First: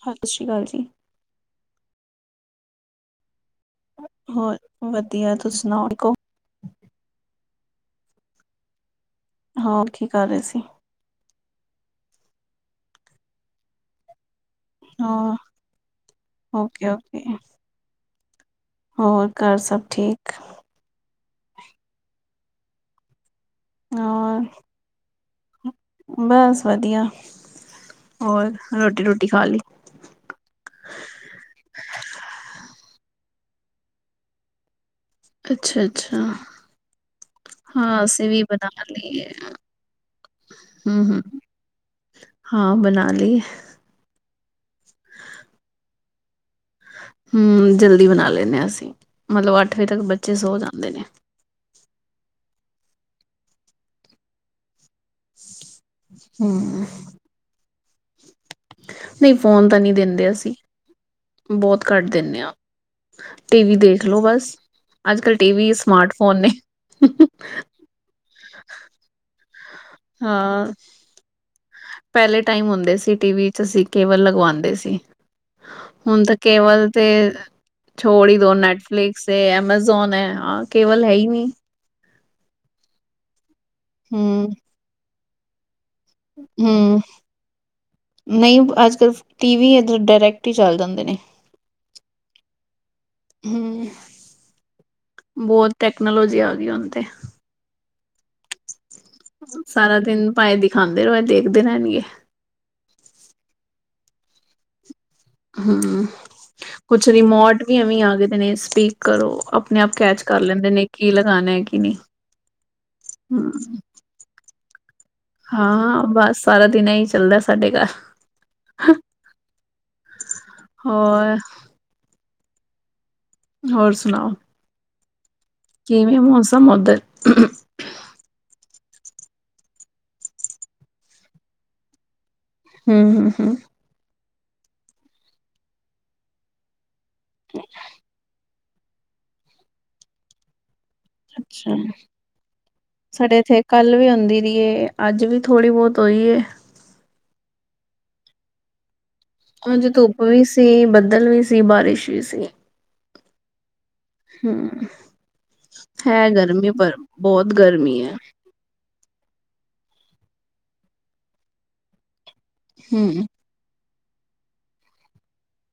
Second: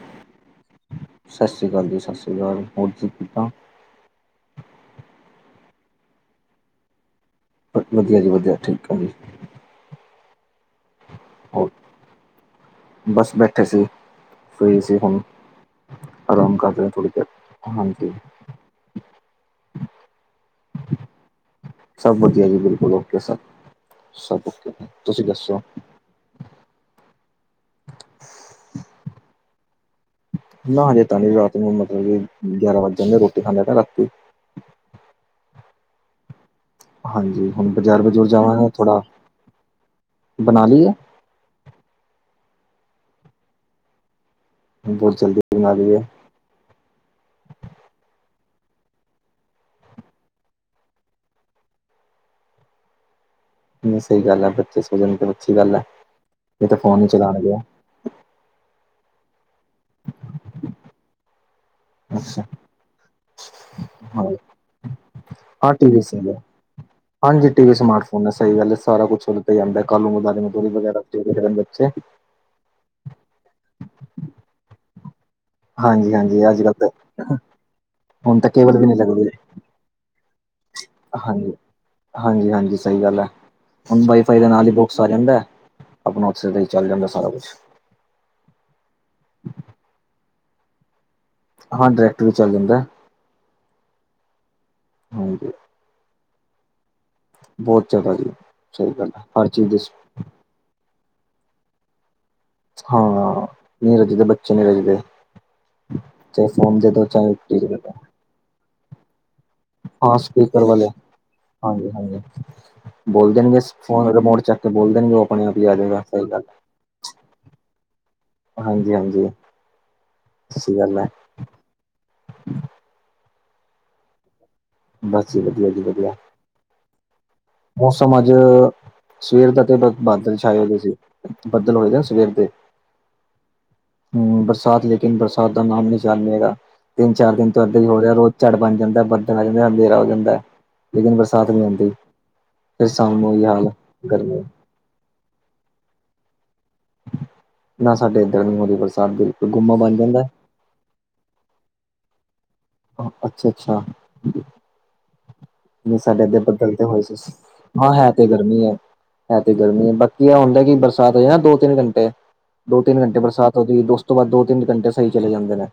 ਸ ਸ਼੍ਰੀ ਅਕਾਲ ਜੀ। ਸਸ ਸ੍ਰੀ ਅਕਾਲ ਜੀ। ਸਸ ਸ੍ਰੀ ਅਕਾਲ। ਹੋਰ ਜੀ ਕਿੱਦਾਂ। ਹੋਰ ਵਧੀਆ ਤੁਸੀ ਸੁਣਾਓ ਕੋ। ਵਧੀਆ ਜੀ ਵਧੀਆ ਠੀਕ ਠਾਕ ਆ ਜੀ। ਹੋਰ ਕੀ ਕਰ ਰਹੇ ਸੀ। ਹੋਰ ਬਸ ਬੈਠੇ ਸੀ। ਫਰੀ ਸੀ ਹੁਣ ਹਾਂ ਆਰਾਮ ਕਰ ਓਕੇ ਰਹੇ ਥੋੜੀ ਓਕੇ ਦੇਰ ਹਾਂਜੀ। ਹੋਰ ਘਰ ਸਭ ਠੀਕ। ਸਭ ਵਧੀਆ ਜੀ ਬਿਲਕੁਲ ਓਕੇ ਸਭ ਸਬ ਹੋਰ ਓਕੇ ਜ ਤੁਸੀਂ ਦੱਸੋ। ਬਸ ਵਧੀਆ ਹੋਰ ਰੋਟੀ ਰੂਟੀ ਖਾ ਲਈ ਨਾ ਹਜੇ ਤਾ ਨੀ ਰਾਤ ਨੂੰ ਮਤਲਬ ਕਿ ਗਿਆਰਾਂ ਵੱਜ ਜਾਂਦੇ ਰੋਟੀ ਖਾਂਦੇ ਰਾਤੀ ਅੱਛਾ, ਅੱਛਾ। ਹਾਂਜੀ ਹੁਣ ਬਾਜ਼ਾਰ ਹਾਂ ਬਜੂਰ ਅਸੀਂ ਵੀ ਜਾਵਾਂਗੇ ਬਣਾ ਥੋੜਾ ਲੀ ਏ, ਬਣਾ ਲਈਏ ਹੂੰ-ਹੂੰ। ਹਾਂ ਬਣਾ ਲਈ ਬਹੁਤ ਜਲਦੀ ਬਣਾ ਲਈ ਐ। ਹੂੰ ਜਲਦੀ ਬਣਾ ਲੈਂਣੇ ਅਸੀਂ ਮਤਲਬ ਅੱਠ ਵਜੇ ਤੱਕ ਬੱਚੇ ਸੌ ਜਾਂਦੇ ਨੇ ਨਈ ਸਈ ਗੱਲ ਐ, ਬੱਚੇ ਸੋ ਜਾਣ ਤੇ ਅੱਛੀ ਗੱਲ ਐ, ਨਈ ਤੇ ਹਮ ਫੋਨ ਈ ਚਲਾਣਗੇ। ਨਈ ਫੋਨ ਤਾਂ ਨੀ ਦਿੰਦੇ ਅਸੀਂ ਬੋਤ ਘੱਟ ਦਿੰਨੇ ਅੱਛਾ ਆ ਟੀ ਵੀ ਦੇਖਲੋ ਹਾਂ ਬਸ ਅਜਕੱਲ ਟੀ ਵੀ ਸਮਾਰਟਫੋਨ ਨੇ। ਹੁਣ ਸਈ ਗੱਲ ਐ ਸਾਰਾ ਕੁੱਛ ਓਦੇ ਤੇ ਈ ਆਂਦੈ ਕਲ ਹਾਂ [unintelligible] ਵਗੈਰਾ ਬੱਚੇ। ਪਹਿਲੇ ਟਾਈਮ ਹੁੰਦੇ ਸੀ ਟੀਵੀ ਚ ਅਸੀਂ ਕੇਬਲ ਲਗਵਾਂਦੇ ਸੀ। ਹੁਣ ਤਾਂ ਹਾਂਜੀ-ਹਾਂਜੀ ਅੱਜ-ਕੱਲ ਤਾਂ ਕੇਵਲ ਤੇ ਛੋੜ ਈ ਹੁਣ ਤਾਂ ਦੋ ਕੇਬਲ ਵੀ ਨੀ ਨੈਟਫਲਿਕਸ ਲੱਗਦੀ ਏ, ਐਮਾਜ਼ੋਨ ਏ ਹਾਂ ਕੇਵਲ ਹੈ ਈ ਨੀ। ਹਾਂਜੀ ਹਾਂਜੀ ਸਈ ਗੱਲ ਐ ਹੁਣ ਵਾਈ ਫਾਈ ਹਮ ਦੇ ਨਾਲ ਈ ਬੋਕਸ ਆ ਜਾਂਦੈ। ਹੂੰ। ਨਈ ਅੱਜ ਕੱਲ੍ਹ ਟੀ ਵੀ ਏਧਰ ਡਾਇਰੈਕਟ ਈ ਚੱਲ ਜਾਂਦੇ ਨੇ। ਹਾਂ ਡਾਇਰੈਕਟ ਵੀ ਚੱਲ ਜਾਂਦੈ। ਹੂੰ ਹਾਂਜੀ ਬੋਤ ਟੈਕਨੋਲੋਜੀ ਆ ਗਈ ਹੁਣ ਤੇ। ਬੋਤ ਚੰਗਾ ਜੀ ਸਈ ਗੱਲ ਹਰ ਚੀਜ਼ ਦੀ ਸ ਸਾਰਾ ਦਿਨ ਪਾਏ ਦਿਖਾਂਦੇ ਰੋ ਇਹ ਦੇਖਦੇ ਰੈਣਗੇ। ਹਾਂ ਨੀ ਰਜਦੇ, ਬੱਚੇ ਨੀ ਰਜਦੇ। ਹੂੰ ਚਾਹੇ ਫੋਨ ਦੇ ਦੋ ਕੁੱਛ ਚਾਹੇ ਰਿਮੋਟ ਟੀ-ਵੀ ਦੇ ਵੀ ਦੋ। ਐਵੇਂ ਈ ਆ ਗੇ ਦੇ ਨੇ ਸਪੀਕ ਕਰੋ ਆਪਣੇ ਆਪ ਹਾਂ ਕੈਚ ਕਰ ਸਪੀਕਰ ਲੈਂਦੇ ਨੇ ਵਾਲੇ ਕੀ ਲਗਾਣਾ ਕੀ ਨੀ। ਰਮੋਟ ਚੱਕ ਕੇ ਬੋਲ ਦੇਣ ਓ। ਆਪਣੇ ਆਪ ਈ ਆਜੇਗਾ ਸਈ ਬਸ ਗੱਲ ਸਾਰਾ ਦਿਨ ਇਹੀ ਚੱਲਦਾ ਸਾਡੇ ਘਰ ਹਾਂਜੀ-ਹਾਂਜੀ ਸਤਿ ਸ਼੍ਰੀ ਕਾਲ ਮੈਂ ਹੋਰ ਹੋਰ ਸੁਣਾਓ? ਬਸ ਜੀ ਵਧੀਆ ਜੀ। ਵਧੀਆ ਕਿਵੇਂ ਮੋਸਮ ਓਧਰ? ਮੌਸਮ ਅੱਜ ਸਵੇਰ ਦਾ ਤੇ ਬ ਬਾਦਲ ਛਾਏ ਹੋਦੇ ਸੀ ਬੱਦਲ ਹੋਏ ਦੇ ਸਵੇਰ ਦੇ। ਹੂੰ-ਹੂੰ ਹੂੰ ਬਰਸਾਤ ਲੇਕਿਨ ਬਰਸਾਤ ਦਾ ਨਾਮ ਨੀ ਜਾਨੇਗਾ ਤਿੰਨ-ਚਾਰ ਦਿਨ ਤੋਂ ਇੱਦਾਂ ਹੀ ਹੋ ਰਿਹਾ ਰੋਜ ਝੜ ਬਣ ਜਾਂਦਾ ਬੱਦਲ ਆ ਜਾਂਦੇ ਐ ਅੰਦੇਰਾ ਹੋ ਜਾਂਦਾ ਲੇਕਿਨ ਬਰਸਾਤ ਨੀ ਅੱਛਾ, ਹੁੰਦੀ। ਸਾਡੇ ਏਥੇ ਕੱਲ ਵੀ ਔਂਦੀ ਗਰਮੀ ਰਈਏ ਅੱਜ ਵੀ ਥੋੜ੍ਹੀ ਬਹੁਤ ਹੋਈ ਏ। ਨਾ ਸਾਡੇ ਏਧਰ ਨੀ ਹੋਰੀ ਬਰਸਾਤ ਦੀ। ਅੱਜ ਧੁੱਪ ਵੀ ਸੀ ਬੱਦਲ ਵੀ ਸੀ ਬਾਰਿਸ਼ ਵੀ ਸੀ। ਅੱਛਾ-ਅੱਛਾ ਹੂੰ। ਨਈ ਸਾਡੇ ਹੈ ਏਧਰ ਗਰਮੀ ਬੱਦਲ ਤੇ ਪਰ ਹੋਏ ਸੀ ਬਹੁਤ ਹਾਂ ਗਰਮੀ ਹੈ ਐ। ਤੇ ਗੱ ਗਰਮੀ ਐ ਹੈ ਤੇ ਗਰਮੀ ਐ ਬਾਕੀ ਐ ਹੁੰਦੈ ਕਿ ਬਰਸਾਤ ਹੋ ਜਾ ਨਾ ਦੋ ਤਿੰਨ-ਘੰਟੇ ਦੋ ਤਿੰਨ ਘੰਟੇ ਹੂੰ, ਬਰਸਾਤ ਹੂੰਦੀ ਉਸ ਤੋਂ ਬਾਦ ਦੋ ਤਿੰਨ ਘੰਟੇ ਸਈ ਚਲੇ ਜਾਂਦੇ ਨੇ।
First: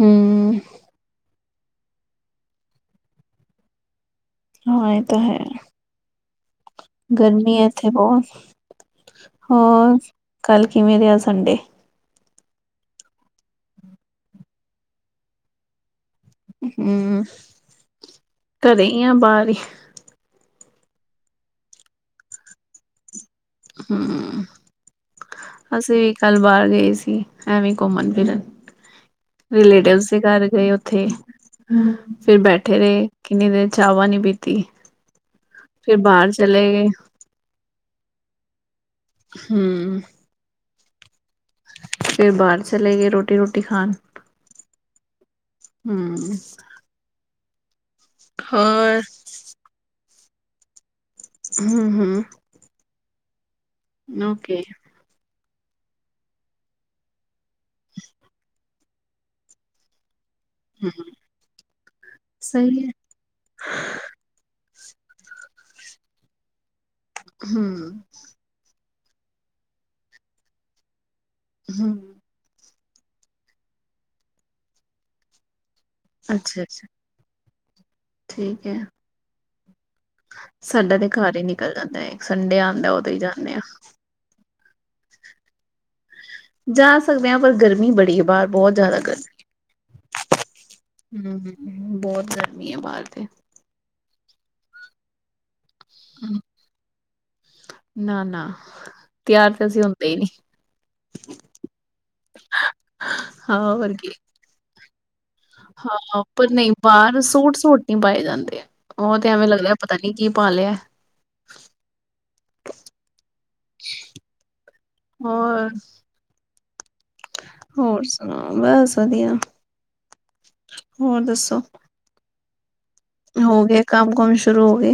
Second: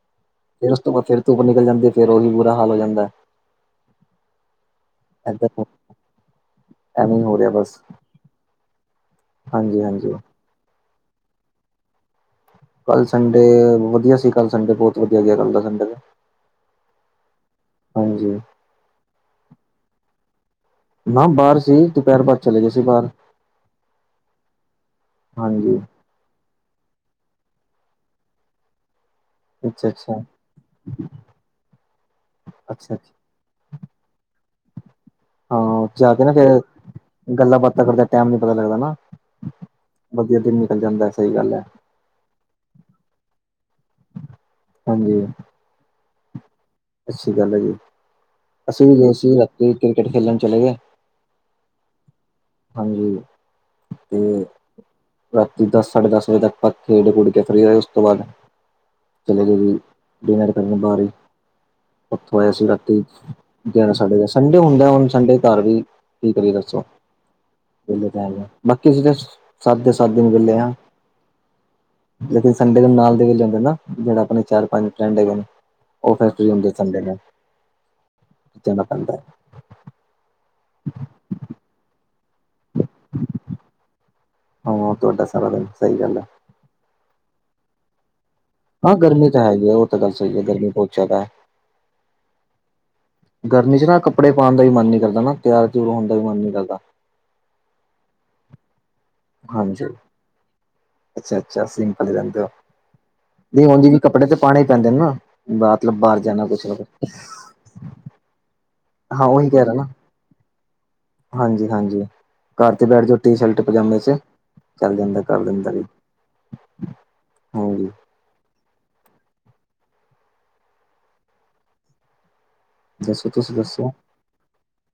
ਹੂੰ। ਫੇਰ ਉਸ ਤੋਂ ਬਾਅਦ ਫਿਰ ਧੁੱਪ ਨਿਕਲ ਜਾਂਦੀ ਫਿਰ ਓਹੀ ਬੁਰਾ ਹਾਲ ਹੋ ਜਾਂਦੈ। ਹਾਂ ਏ ਤਾਂ ਹੈ ਏਦਾਂ ਐਵੇਂ ਹੀ ਹੋ ਰਿਹਾ ਗਰਮੀ ਐ ਬਸ ਇੱਥੇ ਬੋ। ਹਾਂਜੀ ਹੋਰ ਹਾਂਜੀ ਕੱਲ ਕਿਵੇਂ ਰਿਹਾ ਸੰਡੇ? ਕੱਲ੍ਹ ਸੰਡੇ ਵਧੀਆ ਸੀ ਕੱਲ੍ਹ ਸੰਡੇ ਬੋਤ ਵਧੀਆ ਗਿਆ ਕੱਲ ਦਾ ਸੰਡੇ ਦਾ। ਹੂੰ ਹਾਂਜੀ ਘਰੇ ਈ ਆ ਬਾਰ ਈ। ਨਾ ਬਾਰ ਸੀ ਦੁਪਿਹਰ ਬਾਅਦ ਚਲੇ ਗਏ ਸੀ ਬਾਰ। ਹੂੰ ਹਾਂਜੀ ਅਸੀਂ ਵੀ ਕੱਲ੍ਹ ਬਾਰ ਗਏ ਸੀ ਐਵੇਂ ਈ ਘੁੰਮਣ ਫਿਰਨ। ਅੱਛਾ ਰਿਲੇਟਿਵਸ ਅੱਛਾ ਦੇ ਘਰ ਗਏ ਓਥੇ ਫਿਰ ਬੈਠੇ ਅੱਛਾ ਰਏ। ਅੱਛਾ ਕਿੰਨੀ ਦੇਰ ਚਾਵਾਂ ਨੀ ਪੀਤੀ। ਹਾਂ ਫਿਰ ਜਾ ਕੇ ਬਾਹਰ ਨਾ ਫੇਰ ਚਲੇ ਗਏ ਗੱਲਾਂ ਬਾਤਾਂ ਕਰਦੇ ਟੈਮ ਨੀ ਪਤਾ ਲੱਗਦਾ ਨਾ। ਹਮ ਵਧੀਆ ਦਿਨ ਨਿਕਲ ਜਾਂਦਾ ਸਈ ਗੱਲ ਐ। ਫਿਰ ਬਾਰ ਚਲੇ ਗਏ ਰੋਟੀ ਰੁਟੀ ਖਾਣ। ਹਾਂਜੀ। ਹੂੰ। ਅੱਛੀ ਗੱਲ ਆ ਜੀ ਅਸੀਂ ਵੀ ਹੋਰ ਗਏ ਸੀ ਰਾਤੀ ਕ੍ਰਿਕਟ ਖੇਲਣ ਚਲੇ ਗਏ। ਹੂੰ-ਹੂੰ ਹਾਂਜੀ ਤੇ ਓਕੇ ਰਾਤੀ ਦਸ ਸਾਡੇ ਦਸ ਵਜੇ ਤੱਕ ਆਪ ਖੇਡ ਖੁਡ ਕੇ ਫ੍ਰੀ ਹੋਏ, ਉਸ ਤੋਂ ਬਾਅਦ ਚਲੇ ਗਏ ਜ ਡਿਨਰ ਕਰਨ ਹੂੰ ਬਾਹਰ ਹੀ, ਉੱਥੋਂ ਆਇਆ ਸੀ ਸਹੀ ਹੈ ਰਾਤੀ। ਗਿਆਰਹ ਸਾਡੇ ਗਿਆਰਹ, ਸੰਡੇ ਹੁੰਦਾ, ਹੁਣ ਸੰਡੇ ਘਰ ਵੀ ਕੀ ਕਰੀਏ, ਦੱਸੋ। ਹੂੰ ਬਾਕੀ ਜੇੜੇ ਸਾਦੇ ਸਾਦੇ, ਔ ਵੀ ਲੈ ਆ ਹੂ ਲੇਕਿਨ ਸੰਡੇ ਦੇ ਨਾਲ ਦੇ ਵੀ ਜਾਂਦੇ ਨਾ, ਜਿਹੜੇ ਆਪਣੇ ਚਾਰ ਪੰਜ ਫਰੈਂਡ ਹੈਗੇ ਨੇ ਉਹ ਫਿਰ ਫ੍ਰੀ ਅੱਛਾ ਹੁੰਦੇ ਅੱਛਾ ਸਨਡੇ ਨਾ, ਜਾਣਾ ਪੈਂਦਾ ਹੈ ਸਾਡਾ ਤੇ ਘਰ ਹੀ ਨਿਕਲ ਜਾਂਦਾ ਹੈ ਸੰਡੇ ਆਉਂਦਾ ਉਦੋਂ ਹੀ ਜਾਂਦੇ ਆ। ਹਾਂ ਤੁਹਾਡਾ ਸਾਰਾ ਦਿਨ ਸਹੀ ਗੱਲ ਇਹ। ਜਾ ਸਕਦੇ ਹਾਂ, ਪਰ ਗਰਮੀ ਬੜੀ ਹੈ ਬਾਹਰ। ਬਹੁਤ ਹਾਂ ਜ਼ਿਆਦਾ ਗਰਮੀ ਤਾਂ ਹੇਗੀ ਉਹ ਤਾਂ ਗੱਲ ਸਹੀ ਹੈ, ਗਰਮੀ ਬਹੁਤ ਜ਼ਿਆਦਾ ਹੈ ਗਰਮੀ ਬਹੁਤ ਗਰਮੀ ਹੈ ਬਾਹਰ ਤੇ ਗਰਮੀ ਚ ਨਾ ਕੱਪੜੇ ਪਾਉਣ ਦਾ ਵੀ ਮਨ ਨਹੀ ਕਰਦਾ ਨਾ, ਤਿਆਰ ਤਉਰ ਹੋਣ ਦਾ ਵੀ ਮਨ ਨੀ ਕਰਦਾ। ਨਾ ਨਾ, ਤਿਆਰ ਤੇ ਅਸੀਂ ਹਾਂਜੀ ਹੁੰਦੇ ਹੀ ਨਹੀਂ। ਅੱਛਾ ਅੱਛਾ ਸਿੰਪਲ ਈ ਰਹਿੰਦੇ ਹੋ, ਹਾਂ ਜੀ ਔਨਜ ਹੋਰ ਕੀ ਵੀ ਕੱਪੜੇ ਤੇ ਪਾਉਣੇ ਹੀ ਪੈਂਦੇ ਨੇ ਨਾ। ਮਤਲਬ ਬਾਹਰ ਹਾਂ ਪਰ ਜਾਣਾ ਕੁਛ ਨਹੀਂ ਨਾ ਕੁਛ ਬਾਹਰ ਸੂਟ ਸੂਟ ਨਹੀਂ ਪਾਏ ਜਾਂਦੇ ਆ ਉਹ ਤੇ ਐਵੇਂ ਲੱਗਦਾ ਪਤਾ ਏ ਕੀ ਭਾ ਲਿਆ ਹਾਂਜੀ, ਹਾਂਜੀ ਘਰ ਤੇ ਬੈਠ ਜਾਓ ਟੀ ਸ਼ਰਟ ਪਜਾਮੇ ਚ ਚੱਲ ਜਾਂਦਾ ਕਰ ਹੋਰ ਦਿੰਦਾ ਵੀ ਹਾਂਜੀ। ਹੋਰ ਸੁਣਾਉ ਬਸ ਵਧੀਆ ਹੋਰ ਦੱਸੋ। ਦੱਸੋ ਤੁਸੀਂ ਹੋ ਗਏ ਦੱਸੋ, ਕੰਮ ਕੁਮ ਸ਼ੁਰੂ ਹੋ ਗਏ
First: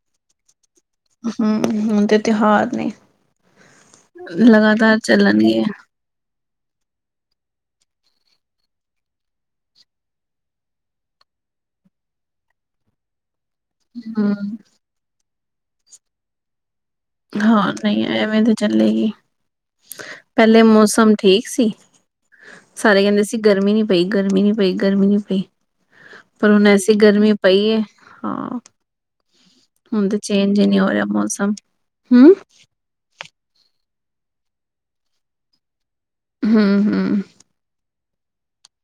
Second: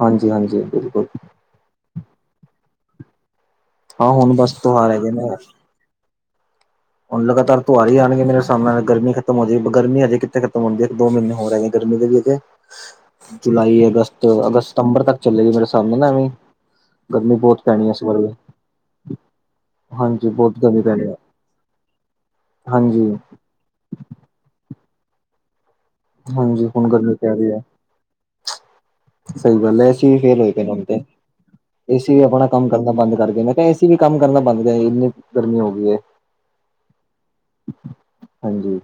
ਹਾਂਜੀ ਹਾਂਜੀ, ਬਿਲਕੁਲ ਹੂ, ਹੁਣ ਤੇ ਤਿਉਹਾਰ ਨੇ ਹਾਂ ਹੁਣ ਬਸ ਤਿਉਹਾਰ ਲਗਾਤਾਰ ਹੈਗੇ ਨੇ ਚੱਲਣਗਿਆਂ ਹੁਣ ਲਗਾਤਾਰ ਤਿਉਹਾਰ ਹੀ ਜਾਣਗੇ ਮੇਰੇ ਸਾਹਮਣੇ, ਨਾਲ ਗਰਮੀ ਖਤਮ ਹੋ ਜਾਏ, ਗਰਮੀ ਹਜੇ ਕਿਥੇ ਖਤਮ ਹੁੰਦੀ ਹੈ, ਇੱਕ ਦੋ ਮਹੀਨੇ ਹੋਰ ਹੈਗੇ। ਗਰਮੀ ਦੇ ਵੀ, ਜੁਲਾਈ ਹਮ ਅਗਸਤ ਸਤੰਬਰ ਤੱਕ ਚੱਲੇਗੀ, ਮੇਰੇ ਸਾਹਮਣੇ ਨਾ ਐਵੇਂ ਗਰਮੀ ਬਹੁਤ ਹਾਂ, ਪੈਣੀ ਹੈ ਇਸ ਨਹੀਂ ਵਾਰੀ ਐਵੇਂ ਤੇ ਚੱਲੇਗੀ ਹਾਂਜੀ ਬਹੁਤ ਪਹਿਲੇ ਗਰਮੀ ਪੈਣੀ ਮੌਸਮ ਹੈ ਠੀਕ ਸੀ ਸਾਰੇ ਕਹਿੰਦੇ ਹਾਂਜੀ-ਹਾਂਜੀ ਸੀ, ਗਰਮੀ ਨੀ ਪਈ, ਗਰਮੀ ਨੀ ਪਈ, ਗਰਮੀ ਨੀ ਪਈ। ਪਰ ਹੁਣ ਐਸੀ ਗਰਮੀ ਪਈ ਹੈ, ਹਾਂ। ਸਹੀ ਗੱਲ ਹੁਣ ਤੇ ਚੇਂਜ ਹੀ ਨਹੀ ਹੋ ਰਿਹਾ, ਮੌਸਮ। ਏ ਸੀ ਵੀ ਹਮ ਆਪਣਾ ਕੰਮ ਕਰਨਾ ਬੰਦ ਕਰਕੇ, ਮੈਂ ਕਿਹਾ ਏ ਸੀ ਵੀ ਕੰਮ ਕਰਨਾ ਬੰਦ ਕਰ, ਇੰਨੀ ਗਰਮੀ ਹੋ ਗਈ ਹੈ ਹੂ ਹੂ ਹਾਂਜੀ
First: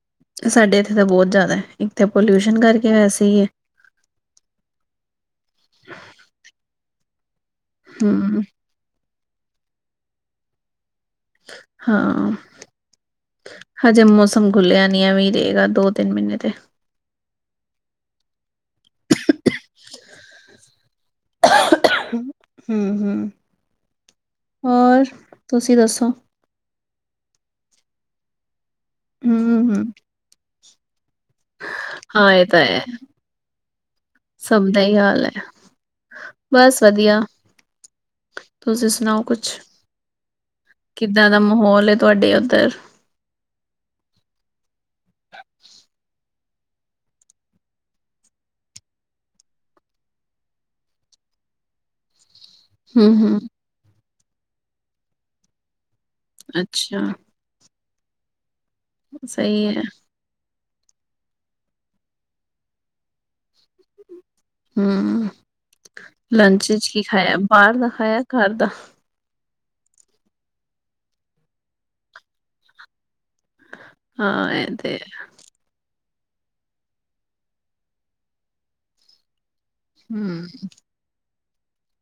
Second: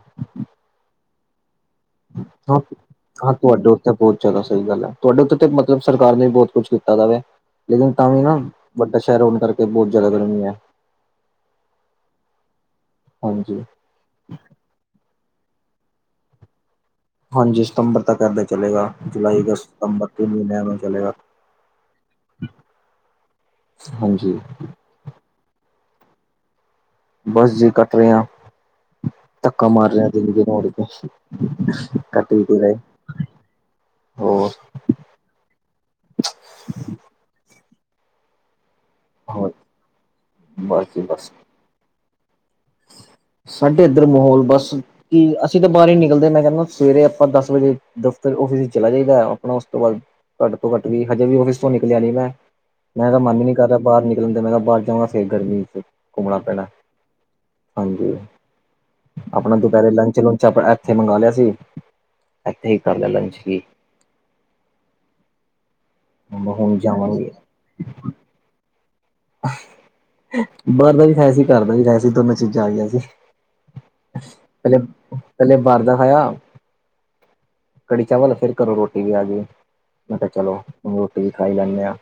ਸਾਡੇ ਇੱਥੇ ਤਾਂ ਬਹੁਤ ਜ਼ਿਆਦਾ ਹੈ, ਇੱਕ ਤੇ ਹਾਂ ਪੋਲਿਊਸ਼ਨ ਕਰਕੇ, ਵੈਸੇ ਹਾਂ ਹੀ ਹੈ। ਤੁਹਾਡੇ ਉੱਥੇ ਬਹੁਤ ਜ਼ਿਆਦਾ ਸਹੀ ਗੱਲ ਹੈ, ਤੁਹਾਡੇ ਉੱਤੇ ਤਾਂ ਮਤਲਬ ਸਰਕਾਰ ਨੇ ਵੀ ਬਹੁਤ ਕੁੱਛ ਕੀਤਾ ਦਾ ਵੈ, ਲੇਕਿਨ ਤਾਂ ਵੀ ਨਾ ਹੂੰ। ਵੱਡਾ ਸ਼ਹਿਰ ਹੋਣ ਕਰਕੇ, ਬਹੁਤ ਜ਼ਿਆਦਾ ਗਰਮੀ ਹੈ। ਹਾਂ ਹਾਂਜੀ ਹਜੇ ਮੌਸਮ ਖੁੱਲਿਆ ਨਹੀ, ਇਵੇ ਹੀ ਰਹੇਗਾ ਦੋ ਤਿੰਨ ਮਹੀਨੇ ਤੇ ਹਾਂਜੀ ਸਤੰਬਰ ਤੱਕ ਏਦਾਂ ਚਲੇਗਾ, ਜੁਲਾਈ ਅਗਸਤ ਸਤੰਬਰ ਤੋਂ ਮਹੀਨੇ ਚਲੇਗਾ ਹਮ, ਹਮ ਹਾਂਜੀ ਹੋਰ ਤੁਸੀਂ ਦੱਸੋ। ਬਸ ਜੇ ਕੱਟ ਰਿ ਆ, ਧੱਕਾ ਹੂੰ-ਹੂੰ। ਮਾਰ ਰਿਹਾ ਦਿਨ ਦੇ ਨੜ ਸੁੱਕਾ ਹਾਂ ਕਟ ਇਹ ਤਾਂ ਏ ਹੋਰ ਸਹੀ ਹਾਲ ਹੈ, ਬਸ ਵਧੀਆ। ਤੁਸੀਂ ਸੁਣਾਓ ਕੁਛ, ਹੋਰ ਬਸ ਜੀ ਕਿੱਦਾਂ ਬਸ ਦਾ ਮਾਹੌਲ ਹੈ ਤੁਹਾਡੇ ਉੱਧਰ। ਸਾਡੇ ਇੱਧਰ ਮਾਹੌਲ ਬਸ ਕਿ ਅਸੀਂ ਤਾਂ ਬਾਹਰ ਹੀ ਨਿਕਲਦੇ ਮੈਂ ਕਹਿੰਦਾ ਸਵੇਰੇ ਆਪਾਂ ਦਸ ਵਜੇ ਦਫ਼ਤਰ ਔਫੀਸ ਚ ਚਲਾ ਜਾਈਦਾ ਆਪਣਾ ਉਸ ਤੋਂ ਬਾਅਦ। ਘੱਟ ਤੋਂ ਘੱਟ ਵੀ, ਹਜੇ ਵੀ ਫਿਸ ਤੋਂ ਨਿਕਲਿਆ ਨੀ ਮੈਂ ਮੈਂ ਤਾਂ ਮਨ ਹੂੰ-ਹੂੰ। ਹੀ ਨੀ ਕਰ ਰਿਹਾ ਬਾਹਰ ਨਿਕਲਣ ਦਾ, ਮੈਂ ਬਾਹਰ ਜਾਊਗਾ ਫਿਰ ਗਰਮੀ ਘੁੰਮਣਾ ਪੈਣਾ ਅੱਛਾ ਹਾਂਜੀ, ਆਪਣਾ ਸਹੀ ਹੈ। ਦੁਪਹਿਰੇ ਲੰਚ ਲੁੰਚ ਆਪਣਾ ਇੱਥੇ ਮੰਗਵਾ ਲਿਆ ਸੀ, ਇੱਥੇ ਹੀ ਕਰ ਲਿਆ ਲੰਚ ਹੀ। ਹੂ, ਲੰਚ ਹੁਣ ਵਿਚ ਕੀ ਜਾਵਾਂਗੇ ਖਾਇਆ, ਬਾਹਰ ਦਾ ਖਾਇਆ ਘਰ ਦਾ ਬਾਹਰ ਦਾ ਵੀ ਖਾਇਆ ਸੀ ਘਰ ਦਾ ਵੀ ਖਾਇਆ ਸੀ ਦੋਨ ਚੀਜ਼ਾਂ ਆ ਗਈਆਂ ਸੀ। ਹਾਂ [inaudible] ਇਹ ਤੇ ਹੈ। ਪਹਿਲਾਂ ਬਾਹਰ ਦਾ ਖਾਇਆ ਕੜੀ ਚਾਵਲ ਫਿਰ ਕਰੋ ਰੋਟੀ ਵੀ ਆ ਗਈ ਮੈਂ ਕਿਹਾ ਚਲੋ ਹੂੰ। ਰੋਟੀ ਵੀ ਖਾਈ ਲੈਂਦੇ ਆ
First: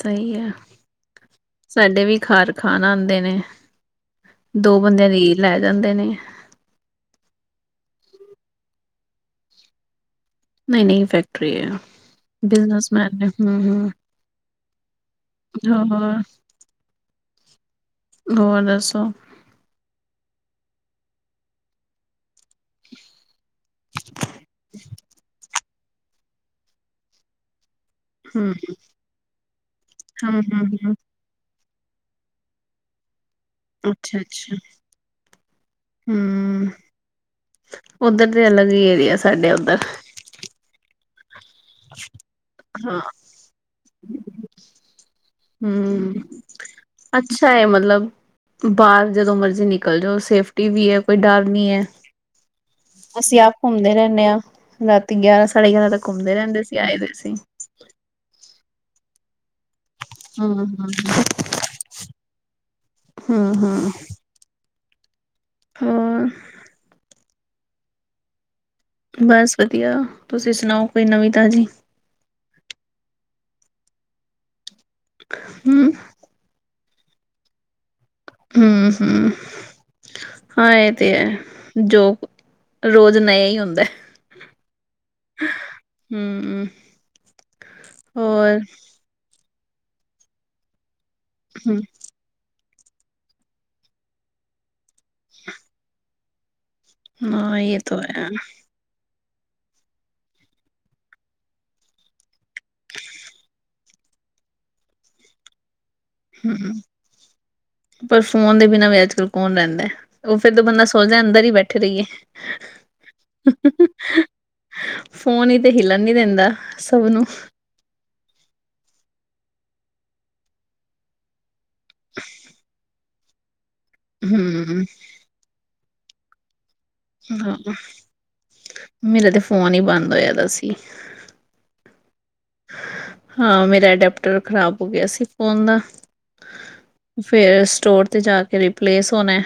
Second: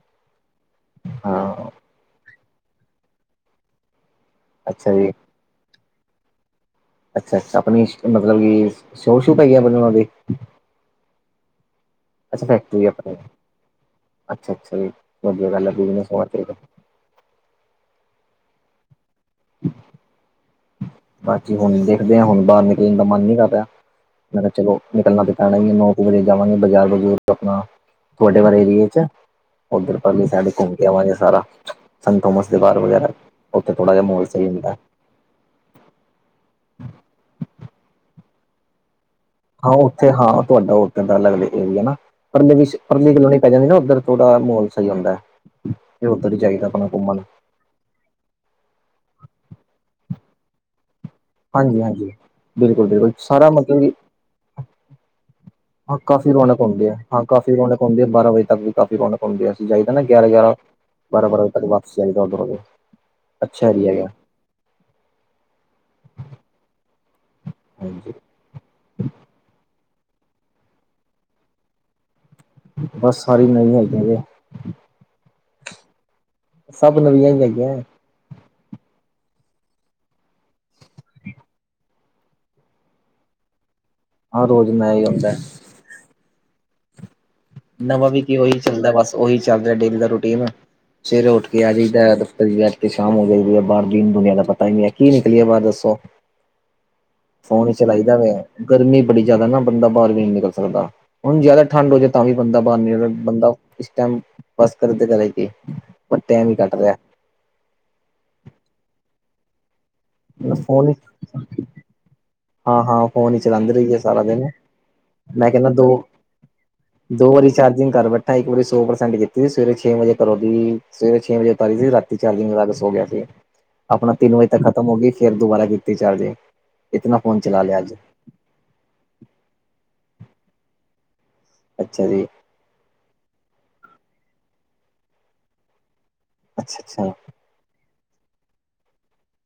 ਸਹੀ ਹੈ। ਹਾਂ ਸਾਡੇ ਵੀ ਖਰ ਖਾਣ ਆਉਂਦੇ ਨੇ ਦੋ ਅੱਛਾ ਬੰਦਿਆਂ ਜੀ ਦੀ ਲੈ ਜਾਂਦੇ ਨੇ ਅੱਛਾ ਅੱਛਾ ਆਪਣੀ ਮਤਲਬ ਕਿ ਸ਼ੋਅ ਸ਼ੂ ਪੈਗੀ ਆ ਆਪਣੇ ਉਹਨਾਂ ਦੀ ਨਹੀਂ ਨਹੀਂ ਫੈਕਟਰੀ ਹੈ ਅੱਛਾ ਫੈਕਟਰੀ ਆਪਣੀ ਬਿਜਨਸਮੈਨ ਹਮ ਹਮ ਅੱਛਾ ਅੱਛਾ ਜ ਵਧੀਆ ਗੱਲ ਥਿਜਨਸ ਹੋਰ-ਹੋਰ ਵਸਤੇ ਹੋਰ ਦੱਸੋ [inaudible] ਹਾਂਜੀ ਹੁਣ ਦੇਖਦੇ ਹਾਂ ਹੁਣ ਬਾਹਰ ਨਿਕਲਣ ਦਾ ਮਨ ਨੀ ਕਰ ਰਿਹਾ ਮੈਂ ਕਿਹਾ ਚਲੋ ਨਿਕਲਣਾ ਤੇ ਪੈਣਾ ਹੀ ਮੇਨੂੰ ਉਹ ਸਵਰੇੇ ਜਾਵਾਂਗੇ ਬਾਜ਼ਾਰ ਵਜ਼ੂਰ ਆਪਣਾ ਤੁਹਾਡੇ ਵਰੇ ਏਰੀਏ ਚ ਉੱਧਰ ਪਰ ਸਾਡ ਹੂੰ-ਹੂੰ-ਹੂੰ-ਹੂੰ ਅੱਛਾ-ਅੱਛਾ ਹੂੰ ਘੁੰਮ ਕੇ ਹੂੰ, ਆਵਾਂਗੇ ਸਾਰਾ ਸੰਤਥੋਮਸ ਦੇ ਬਾਹਰ ਵਗੈਰਾ ਉੱਥੇ ਥੋੜਾ ਜਿਹਾ ਮਾਹੌਲ ਸਹੀ ਹੁੰਦਾ ਹੈ ਹਮ ਉੱਧਰ ਦੇ ਅਲੱਗ ਏਰੀਆ ਸਾਡੇ ਹਾਂ ਉੱਧਰ ਉੱਥੇ ਹਾਂ ਤੁਹਾਡਾ ਉਹ ਉਦਾਂ ਦਾ ਅਲੱਗ ਏਰੀਆ ਨਾ ਪਰ ਹਾਂ ਪਰਲੀ ਕਲੋਨੀ ਪੈ ਜਾਂਦੀ ਨਾ ਉੱਧਰ ਥੋੜ੍ਹਾ ਮਾਹੌਲ ਸਹੀ ਹੁੰਦਾ ਹੈ ਤੇ ਉੱਧਰ ਹੀ ਜਾਈਦਾ ਆਪਣਾ ਘੁੰਮਣ ਹੇ ਮਤਲਬ ਬਾਹਰ ਜਦੋਂ ਮਰਜੀ ਨਿਕਲ ਜਾਓ ਸੇਫਟੀ ਟੀਵੀ ਵੀ ਹੈ ਕੋਈ ਡਰ ਨੀ ਹਾਂਜੀ ਹੈ ਹਾਂਜੀ ਬਿਲਕੁਲ ਬਿਲਕੁਲ ਅਸੀਂ ਸਾਰਾ ਆਪ ਮਤਲਬ ਕਿ ਘੁੰਮਦੇ ਰਹਿੰਦੇ ਹਾਂ ਰਾਤੀ ਤੇ ਗਿਆਰਾਂ ਸਢੇ ਗਿਆਰਾਂ ਤਾਂ ਘੁੰਮਦੇ ਰਹਿੰਦੇ ਸੀ ਆਏ ਸੀਂ ਘੁੰਮਦੇ ਬਾਰਾਂ ਵਜੇ ਤੱਕ ਵੀ ਕਾਫੀ ਰੌਣਕ ਹੁੰਦੀ ਐ ਅਸੀ ਜਾਈਦਾ ਦਾ ਨਾ ਗਿਆਰਾਂ-ਗਿਆਰਾਂ, ਬਾਰਾਂ-ਬਾਰਾਂ ਵਜੇ ਤੱਕ ਵਾਪਸ ਚਲਦਾ ਓਡਰੋਂ ਵੀ। ਹਾਂ- ਹਾਂ। [unintelligible] ਹਾਂਜੀ। ਬਸ ਵਧੀਆ, ਤੁਸੀਂ ਸੁਣਾਓ, ਕੋਈ ਨਵੀਂ ਤਾਜ਼ੀ? ਬਸ, ਸਾਰੀ ਨਵੀ, ਹੈਗੀ ਜੇ ਹਮ। ਸਭ ਨਵੀਆਂ ਹੀ ਹੈਗੀਆਂ ਹਮ ਹਮ ਹਾਂ ਇਹ ਤੇ ਹੈ ਜੋ ਰੋਜ਼ ਨਯਾ ਹੀ ਹੁੰਦਾ ਹਹ ਰੋਜ਼ ਮੇਂ ਹੀ ਹੁੰਦਾ ਹੈ ਹਮਮ। ਨਵਾਂ ਵੀ ਕੀ, ਉਹੀ ਚੱਲਦਾ ਬਸ, ਉਹੀ ਚੱਲ ਰਿਹਾ, ਡੇਲੀ ਦਾ ਰੂਟੀਨ, ਸਵੇਰੇ ਉੱਠ ਕੇ ਆ ਹੂੰ ਜਾਈਦਾ। ਸ਼ਾਮ ਹੋ ਜਾਂਦੀ ਆ, ਬਾਹਰ ਦੀਨ ਦੁਨੀਆਂ ਦਾ ਪਤਾ ਹੀ ਨਹੀਂ ਹੈ, ਕੀ ਨਿਕਲੀਏ, ਬਾਹਰ ਦੱਸੋ? ਹਾਂ ਫੋਨ ਹੀ ਇਹ ਤਾਂ ਚਲਾਈਦਾ ਹੈ ਵੇ, ਗਰਮੀ ਬੜੀ ਜ਼ਿਆਦਾ ਨਾ, ਬੰਦਾ ਬਾਹਰ ਵੀ ਨੀ ਨਿਕਲ ਸਕਦਾ, ਹੁਣ ਜ਼ਿਆਦਾ ਠੰਡ ਹੋ ਜਾਏ ਤਾਂ, ਵੀ ਬੰਦਾ ਬਾਹਨੇ ਬੰਦਾ, ਇਸ ਟਾਈਮ ਬਸ, ਕਰੇ ਤੇ ਕਰੇ ਕਿ? ਹਮ, ਪਰ ਫੋਨ ਦੇ ਬਿਨਾਂ ਵੀ, ਅੱਜ- ਕੱਲ੍ਹ ਕੌਣ ਰਹਿੰਦਾ? ਫਿਰ ਤਾਂ ਬੰਦਾ ਫੋਨ ਹੀ ਸੋਚਦਾ, ਅੰਦਰ ਹੀ ਬੈਠੇ ਰਹੀਏ। ਹਾਂ -ਹਾਂ, ਫੋਨ ਹੀ ਚਲਾਉਂਦੇ ਰਹੀਏ, ਸਾਰਾ ਦਿਨ। ਫੋਨ ਮੈਂ ਹੀ ਤੇ, ਕਹਿੰਦਾ ਦੋ ਹਿਲਣ ਨੀ ਦਿੰਦਾ ਸਭ ਨੂੰ। ਦੋ ਵਾਰੀ, ਚਾਰਜਿੰਗ ਕਰ ਬੈਠਾਂ, ਇੱਕ ਵਾਰੀ ਸੌ ਪ੍ਰਸੈਂਟ ਕੀਤੀ ਸੀ ਸਵੇਰੇ ਛੇ ਵਜੇ, ਪਰ ਉਹਦੀ ਸਵੇਰੇ, ਛੇ ਵਜੇ ਉਤਾਰੀ ਸੀ, ਰਾਤ ਤੇ ਰਾਤੀਂ, ਚਾਰਜਿੰਗ ਲਗਾ ਕੇ, ਸੋ ਗਿਆ ਸੀ। ਆਪਣਾ ਤਿੰਨ ਵਜੇ ਤੱਕ ਹਮ ਖਤਮ ਹੋਗੀ, ਫੇਰ ਦੁਬਾਰਾ ਕੀਤੀ ਚਾਰਜਿੰਗ ਇਤਨਾ ਫੋਨ ਹਾਂ, ਚਲਾ ਲਿਆ ਅੱਜ ਮੇਰਾ ਤੇ ਫੋਨ ਹੀ ਬੰਦ ਹੋਇਆ ਵਾ ਸੀ। ਅੱਛਾ ਜੀ। ਹਾਂ ਮੇਰਾ, ਡਾਫਟਰ ਖ਼ਰਾਬ ਹੋ ਗਿਆ ਸੀ, ਫੋਨ ਦਾ ਅੱਛਾ- ਅੱਛਾ। ਫਿਰ ਸਟੋਰ ਤੇ ਜਾ ਕੇ ਰਿੀਪਲੇਸ ਹੋਣਾ।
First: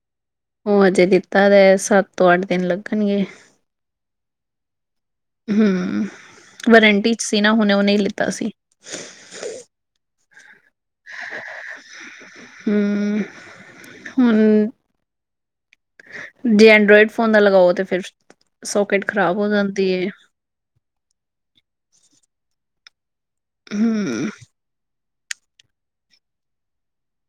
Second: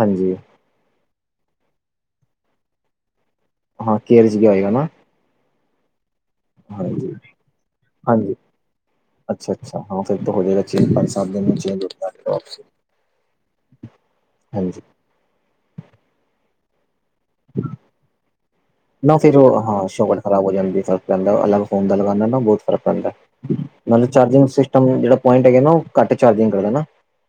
ਹਾਂਜੀ। ਉਹ ਅਜੇ ਦਿੱਤਾ ਦਾ ਸੱਤ ਤੋਂ ਅੱਠ ਦਿਨ ਲੱਗਣਗੇ। ਹਾਂ ਕੇਰ ਚ ਗਿਆ ਹੋਏਗਾ ਨਾ। ਹਮ ਵਾਰੰਟੀ ਹਾਂਜੀ ਚ ਸੀ ਨਾ ਹੁਨੇ ਉਹਨੇ ਲਿੱਤਾ ਹਾਂਜੀ ਸੀ। ਅੱਛਾ ਅੱਛਾ ਹਾਂ ਫਿਰ ਹੋ ਜਾਏਗਾ ਚੇਂ ਪੰਜ ਸਤ ਦਿਨ ਚੇਂਜ ਹੋ ਜਾਂਦਾ। ਹਮ ਹੁਣ ਜੇ ਐਂਡਰੋਇਡ ਫੋਨ ਦਾ ਲਗਾਓ ਤੇ ਫਿਰ ਸੋਕਟ ਖ਼ਰਾਬ ਹੋ ਜਾਂਦੀ। ਖ਼ਰਾਬ ਹੋ ਜਾਂਦੀ ਫਰਕ ਪੈਂਦਾ ਅਲੱਗ ਫੋਨ ਲਗਾਉ ਬਹੁਤ ਫ਼ਰਕ ਪੈਂਦਾ ਨਾਲ ਹਮ ਚਾਰਿੰਗ ਘੱਟ ਚਾਰਜਿੰਗ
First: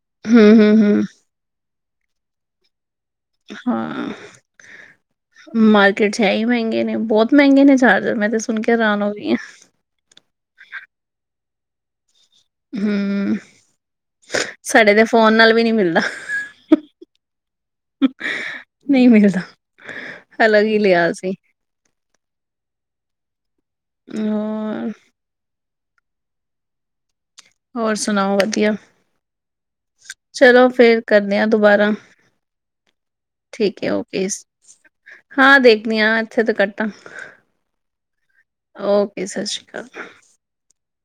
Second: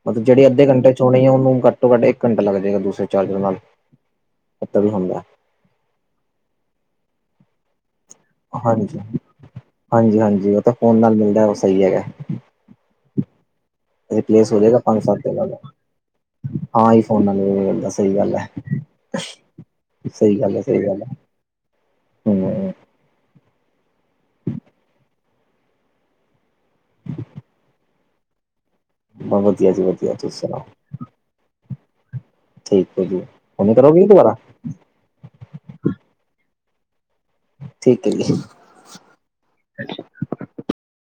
ਮਤਲਬ ਜਿਹੜੇ ਹਮ ਅੱਦੇ ਹਮ ਘੱਟੇ ਚ ਹਮ ਹੋਣੀ ਆ ਉਹਨੂੰ ਘਟਾ ਇੱਕ ਘੱਟਾ ਲੱਗ ਜਾਏਗਾ ਦੂਸਰੇ ਚਾਰਜਰ ਨਾਲ ਹਾਂ ਏਦਾਂ ਵੀ ਹੁੰਦਾ ਮਾਰਕੀਟ ਚ ਹੈ ਹੀ ਮਹਿੰਗੇ ਨੇ ਬਹੁਤ ਮਹਿੰਗੇ ਨੇ ਚ ਮੈਂ ਤੇ ਸੁਣ ਕੇ ਹਾਂਜੀ ਹੈਰਾਨ ਹੋ ਗਈ ਹਾਂ। ਹਾਂਜੀ ਹਾਂਜੀ ਉਹ ਤਾਂ ਫੋਨ ਨਾਲ ਮਿਲਦਾ ਉਹ ਸਹੀ ਹੈਗਾ। ਹਮ। ਰਿਪਲੇਸ ਹੋ ਜਾਵੇਗਾ ਸਾਡੇ ਪੰਜ ਤੇ ਸੱਤ ਫੋਨ ਦਿਨਾਂ। ਨਾਲ ਵੀ ਨਹੀਂ ਮਿਲਦਾ ਹਾਂ ਹੀ ਫੋਨਾਂ ਨੂੰ ਨਹੀਂ ਮਿਲਦਾ ਸਹੀ ਗੱਲ ਹੈ। ਨਹੀਂ ਮਿਲਦਾ ਸਹੀ ਗੱਲ ਹੈ ਅਲੱਗ ਹੀ ਸਹੀ ਗੱਲ ਹੈ ਲਿਆ ਸੀ ਹਮ। ਹੋਰ। ਹੋਰ ਸੁਣਾਓ ਵਧੀਆ।, ਬੱਸ ਵਧੀਆ ਜੀ ਵਧੀਆ ਤੁਸੀਂ ਸੁਣਾਓ। ਕਰਨੇ ਆ ਦੁਬਾਰਾ। ਠੀਕ ਹੈ ਜੀ ਹੁਣ ਠੀਕ ਹੈ ਕਰੋਗੇ ਓਕੇ ਦੁਬਾਰਾ? ਹਾਂ ਦੇਖਦੀ ਹਾਂ। ਠੀਕ ਹੈ ਜੀ। ਓਕੇ ਸਤਿ ਸ਼੍ਰੀ ਅਕਾਲ।